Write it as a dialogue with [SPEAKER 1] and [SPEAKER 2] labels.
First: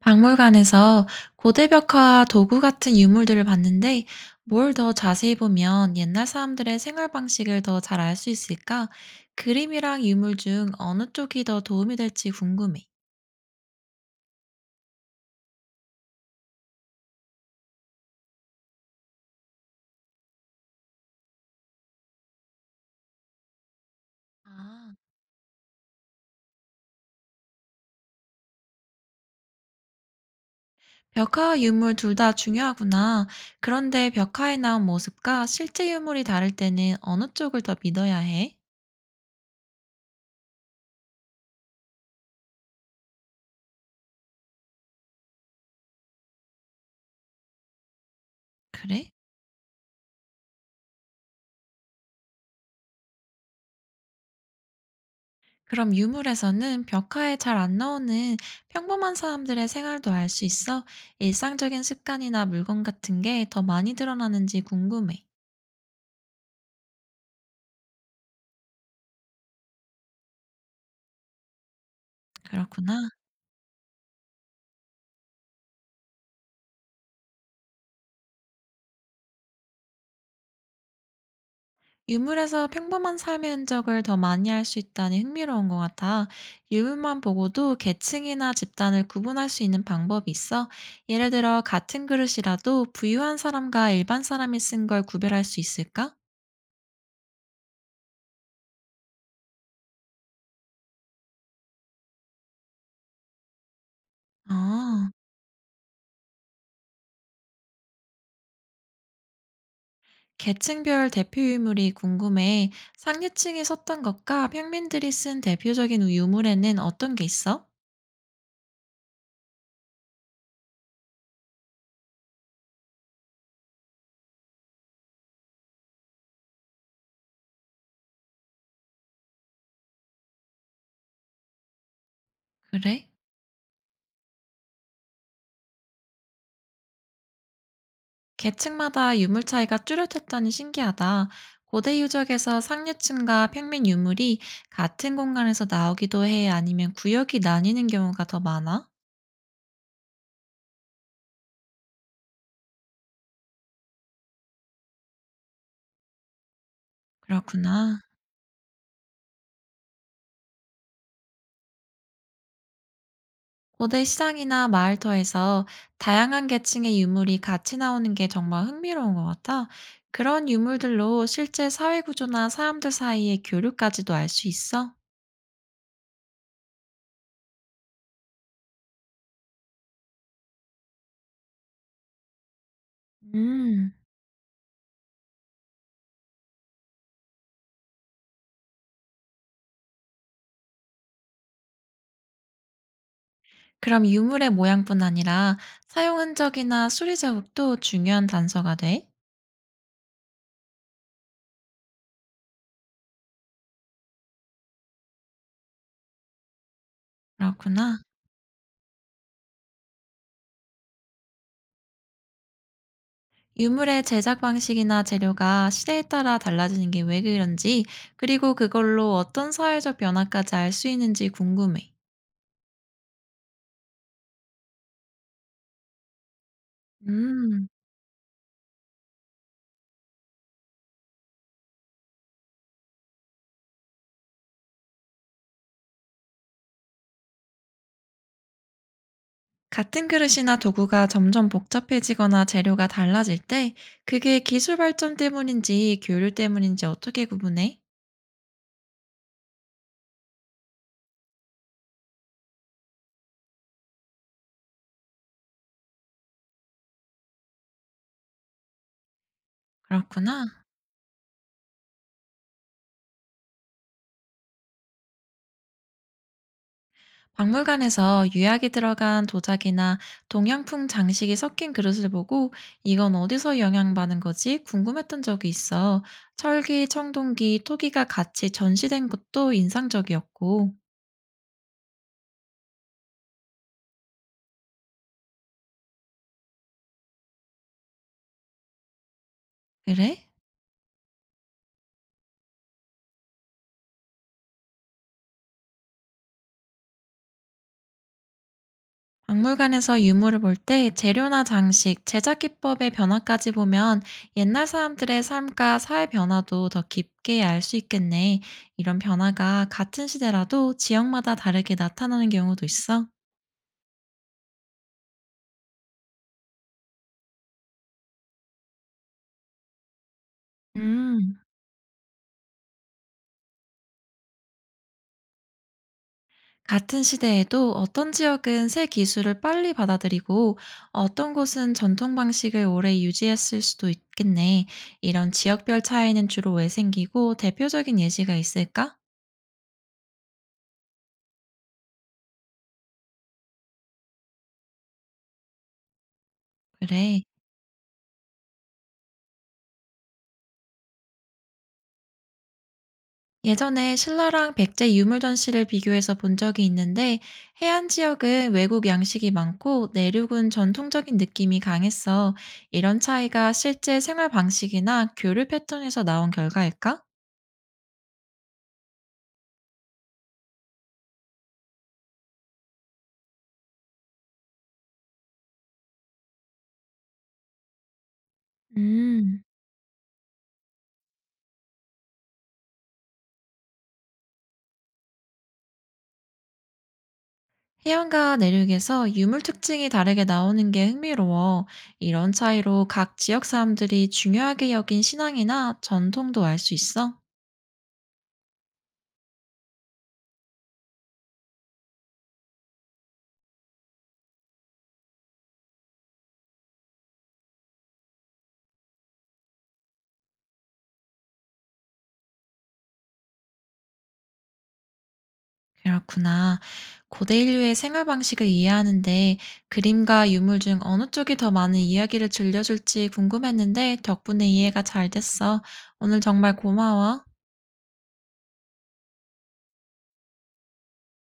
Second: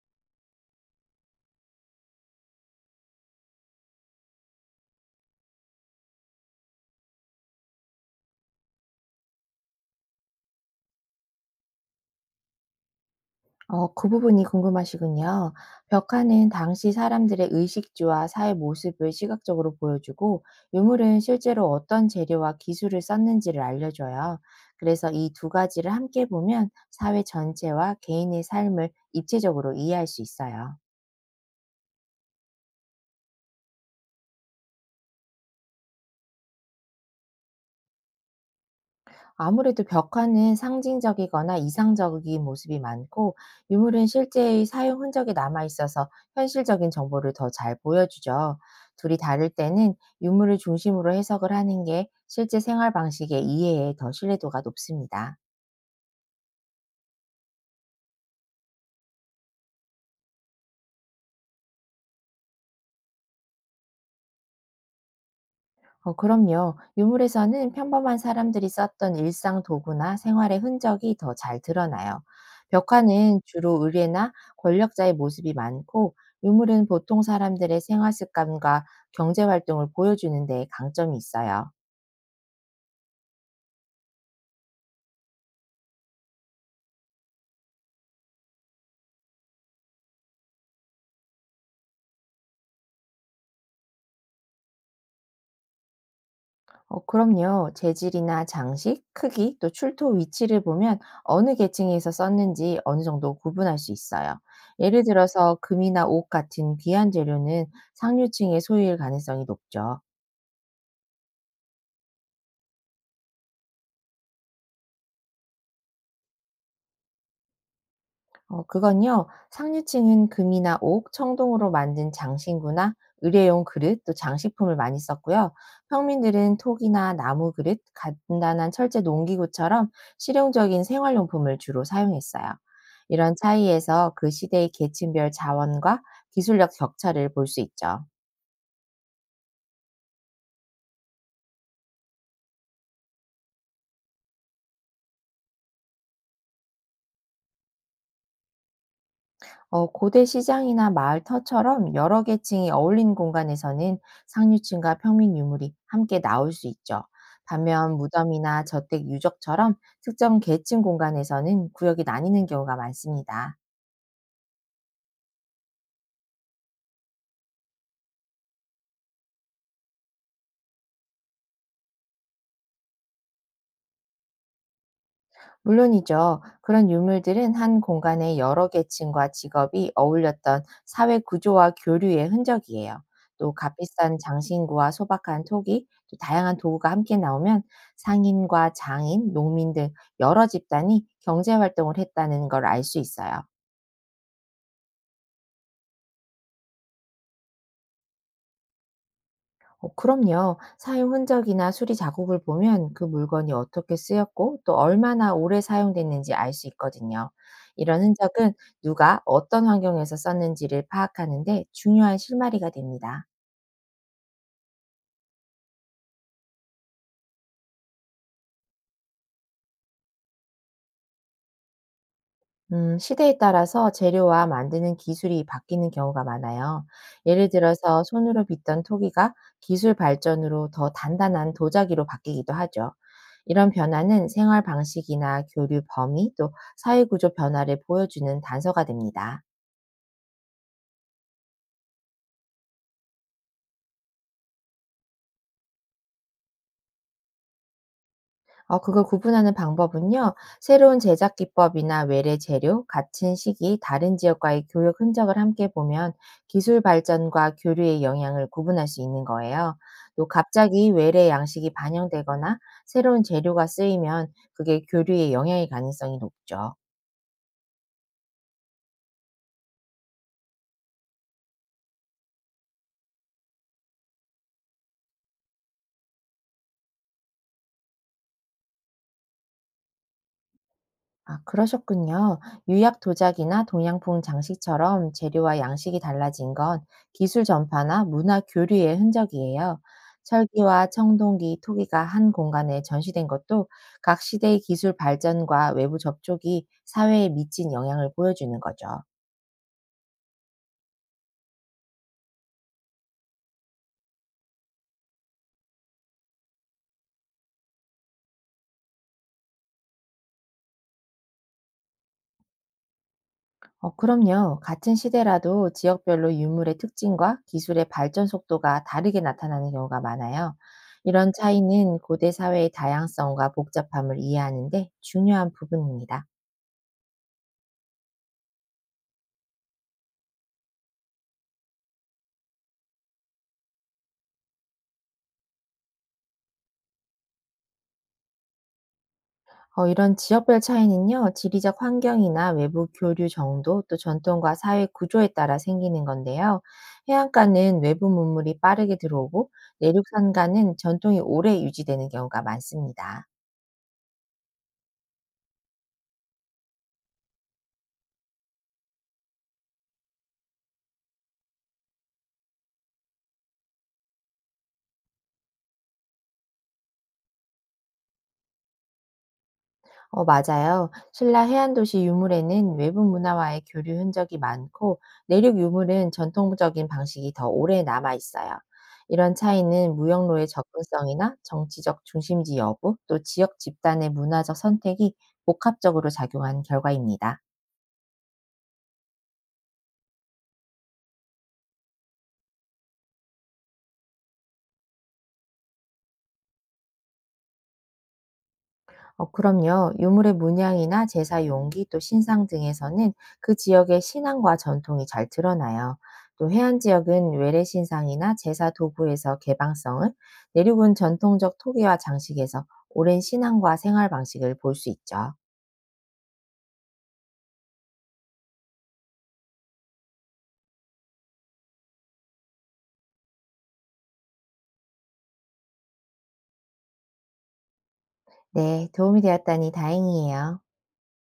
[SPEAKER 1] 박물관에서 고대벽화와 도구 같은 유물들을 봤는데 뭘 더 자세히 보면 옛날 사람들의 생활 방식을 더 잘 알 수 있을까? 그림이랑 유물 중 어느 쪽이 더 도움이 될지 궁금해.
[SPEAKER 2] 그 부분이 궁금하시군요. 벽화는 당시 사람들의 의식주와 사회 모습을 시각적으로 보여주고, 유물은 실제로 어떤 재료와 기술을 썼는지를 알려줘요.
[SPEAKER 1] 아,
[SPEAKER 2] 그래서 이 두 가지를 함께 보면 사회 전체와 개인의 삶을 입체적으로 이해할 수 있어요.
[SPEAKER 1] 벽화와 유물 둘 다 중요하구나. 그런데 벽화에 나온 모습과 실제 유물이 다를 때는 어느 쪽을 더 믿어야 해?
[SPEAKER 2] 아무래도 벽화는 상징적이거나 이상적인 모습이 많고 유물은 실제의 사용 흔적이 남아 있어서 현실적인 정보를 더 잘 보여주죠.
[SPEAKER 1] 그래?
[SPEAKER 2] 둘이 다를 때는 유물을 중심으로 해석을 하는 게 실제 생활 방식의 이해에 더 신뢰도가 높습니다.
[SPEAKER 1] 그럼 유물에서는 벽화에 잘 안 나오는 평범한 사람들의 생활도 알 수 있어 일상적인 습관이나 물건 같은 게 더 많이 드러나는지 궁금해.
[SPEAKER 2] 그럼요. 유물에서는 평범한 사람들이 썼던 일상 도구나 생활의 흔적이 더 잘 드러나요.
[SPEAKER 1] 그렇구나.
[SPEAKER 2] 벽화는 주로 의뢰나 권력자의 모습이 많고, 유물은 보통 사람들의 생활 습관과 경제 활동을 보여주는 데 강점이 있어요.
[SPEAKER 1] 유물에서 평범한 삶의 흔적을 더 많이 알 수 있다니 흥미로운 것 같아. 유물만 보고도 계층이나 집단을 구분할 수 있는 방법이 있어. 예를 들어 같은 그릇이라도 부유한 사람과 일반 사람이 쓴 걸 구별할 수 있을까?
[SPEAKER 2] 그럼요. 재질이나 장식, 크기, 또 출토 위치를 보면 어느 계층에서 썼는지 어느 정도 구분할 수 있어요. 예를
[SPEAKER 1] 아.
[SPEAKER 2] 들어서 금이나 옷 같은 귀한 재료는 상류층의 소유일 가능성이 높죠.
[SPEAKER 1] 계층별 대표 유물이 궁금해. 상류층이 썼던 것과 평민들이 쓴 대표적인 유물에는 어떤 게 있어?
[SPEAKER 2] 그건요, 상류층은 금이나 옥, 청동으로 만든 장신구나 의뢰용 그릇, 또 장식품을 많이 썼고요. 평민들은 톡이나 나무 그릇, 간단한 철제 농기구처럼 실용적인 생활용품을 주로 사용했어요.
[SPEAKER 1] 그래?
[SPEAKER 2] 이런 차이에서 그 시대의 계층별 자원과 기술력 격차를 볼 수 있죠.
[SPEAKER 1] 계층마다 유물 차이가 뚜렷했다니 신기하다. 고대 유적에서 상류층과 평민 유물이 같은 공간에서 나오기도 해 아니면 구역이 나뉘는 경우가 더 많아?
[SPEAKER 2] 고대 시장이나 마을 터처럼 여러 계층이 어울린 공간에서는 상류층과 평민 유물이 함께 나올 수 있죠. 반면
[SPEAKER 1] 그렇구나.
[SPEAKER 2] 무덤이나 저택 유적처럼 특정 계층 공간에서는 구역이 나뉘는 경우가 많습니다.
[SPEAKER 1] 고대 시장이나 마을터에서 다양한 계층의 유물이 같이 나오는 게 정말 흥미로운 것 같아. 그런 유물들로 실제 사회 구조나 사람들 사이의 교류까지도 알 수 있어?
[SPEAKER 2] 물론이죠. 그런 유물들은 한 공간의 여러 계층과 직업이 어울렸던 사회 구조와 교류의 흔적이에요. 또
[SPEAKER 1] 음.
[SPEAKER 2] 값비싼 장신구와 소박한 토기, 또 다양한 도구가 함께 나오면 상인과 장인, 농민 등 여러 집단이 경제 활동을 했다는 걸 알 수 있어요.
[SPEAKER 1] 그럼 유물의 모양뿐 아니라 사용 흔적이나 수리 자국도 중요한 단서가 돼?
[SPEAKER 2] 그럼요. 사용 흔적이나 수리 자국을 보면 그 물건이 어떻게 쓰였고 또 얼마나 오래 사용됐는지 알 수 있거든요.
[SPEAKER 1] 그렇구나.
[SPEAKER 2] 이런 흔적은 누가 어떤 환경에서 썼는지를 파악하는데 중요한 실마리가 됩니다.
[SPEAKER 1] 유물의 제작 방식이나 재료가 시대에 따라 달라지는 게 왜 그런지, 그리고 그걸로 어떤 사회적 변화까지 알 수 있는지 궁금해.
[SPEAKER 2] 시대에 따라서 재료와 만드는 기술이 바뀌는 경우가 많아요. 예를
[SPEAKER 1] 음.
[SPEAKER 2] 들어서 손으로 빚던 토기가 기술 발전으로 더 단단한 도자기로 바뀌기도 하죠. 이런 변화는 생활 방식이나 교류 범위 또 사회 구조 변화를 보여주는 단서가 됩니다.
[SPEAKER 1] 같은 그릇이나 도구가 점점 복잡해지거나 재료가 달라질 때 그게 기술 발전 때문인지 교류 때문인지 어떻게 구분해?
[SPEAKER 2] 그걸 구분하는 방법은요. 새로운 제작 기법이나 외래 재료, 같은 시기 다른 지역과의 교육 흔적을 함께 보면 기술 발전과 교류의 영향을 구분할 수 있는 거예요. 또
[SPEAKER 1] 그렇구나.
[SPEAKER 2] 갑자기 외래 양식이 반영되거나 새로운 재료가 쓰이면 그게 교류에 영향의 가능성이 높죠.
[SPEAKER 1] 박물관에서 유약이 들어간 도자기나 동양풍 장식이 섞인 그릇을 보고 이건 어디서 영향받은 거지 궁금했던 적이 있어. 철기, 청동기, 토기가 같이 전시된 것도 인상적이었고.
[SPEAKER 2] 아, 그러셨군요. 유약 도자기나 동양풍 장식처럼 재료와 양식이 달라진 건 기술 전파나 문화 교류의 흔적이에요.
[SPEAKER 1] 그래?
[SPEAKER 2] 철기와 청동기, 토기가 한 공간에 전시된 것도 각 시대의 기술 발전과 외부 접촉이 사회에 미친 영향을 보여주는 거죠.
[SPEAKER 1] 박물관에서 유물을 볼 때 재료나 장식, 제작 기법의 변화까지 보면 옛날 사람들의 삶과 사회 변화도 더 깊게 알 수 있겠네. 이런 변화가 같은 시대라도 지역마다 다르게 나타나는 경우도 있어.
[SPEAKER 2] 그럼요. 같은 시대라도 지역별로 유물의 특징과 기술의 발전 속도가 다르게 나타나는 경우가 많아요. 이런
[SPEAKER 1] 음,
[SPEAKER 2] 차이는 고대 사회의 다양성과 복잡함을 이해하는데 중요한 부분입니다.
[SPEAKER 1] 같은 시대에도 어떤 지역은 새 기술을 빨리 받아들이고 어떤 곳은 전통 방식을 오래 유지했을 수도 있겠네. 이런 지역별 차이는 주로 왜 생기고 대표적인 예시가 있을까?
[SPEAKER 2] 이런 지역별 차이는요, 지리적 환경이나 외부 교류 정도, 또 전통과 사회 구조에 따라 생기는 건데요.
[SPEAKER 1] 그래.
[SPEAKER 2] 해안가는 외부 문물이 빠르게 들어오고, 내륙 산가는 전통이 오래 유지되는 경우가 많습니다.
[SPEAKER 1] 예전에 신라랑 백제 유물 전시를 비교해서 본 적이 있는데 해안 지역은 외국 양식이 많고 내륙은 전통적인 느낌이 강했어. 이런 차이가 실제 생활 방식이나 교류 패턴에서 나온 결과일까?
[SPEAKER 2] 맞아요. 신라 해안도시 유물에는 외부 문화와의 교류 흔적이 많고, 내륙 유물은 전통적인 방식이 더 오래 남아 있어요. 이런
[SPEAKER 1] 음.
[SPEAKER 2] 차이는 무역로의 접근성이나 정치적 중심지 여부, 또 지역 집단의 문화적 선택이 복합적으로 작용한 결과입니다.
[SPEAKER 1] 해안과 내륙에서 유물 특징이 다르게 나오는 게 흥미로워. 이런 차이로 각 지역 사람들이 중요하게 여긴 신앙이나 전통도 알 수 있어?
[SPEAKER 2] 그럼요. 유물의 문양이나 제사 용기 또 신상 등에서는 그 지역의 신앙과 전통이 잘 드러나요. 또 해안 지역은 외래 신상이나 제사 도구에서 개방성을, 내륙은 전통적 토기와 장식에서 오랜 신앙과 생활 방식을 볼 수 있죠.
[SPEAKER 1] 그렇구나. 고대 인류의 생활 방식을 이해하는데 그림과 유물 중 어느 쪽이 더 많은 이야기를 들려줄지 궁금했는데 덕분에 이해가 잘 됐어. 오늘 정말 고마워.
[SPEAKER 2] 네, 도움이 되었다니 다행이에요.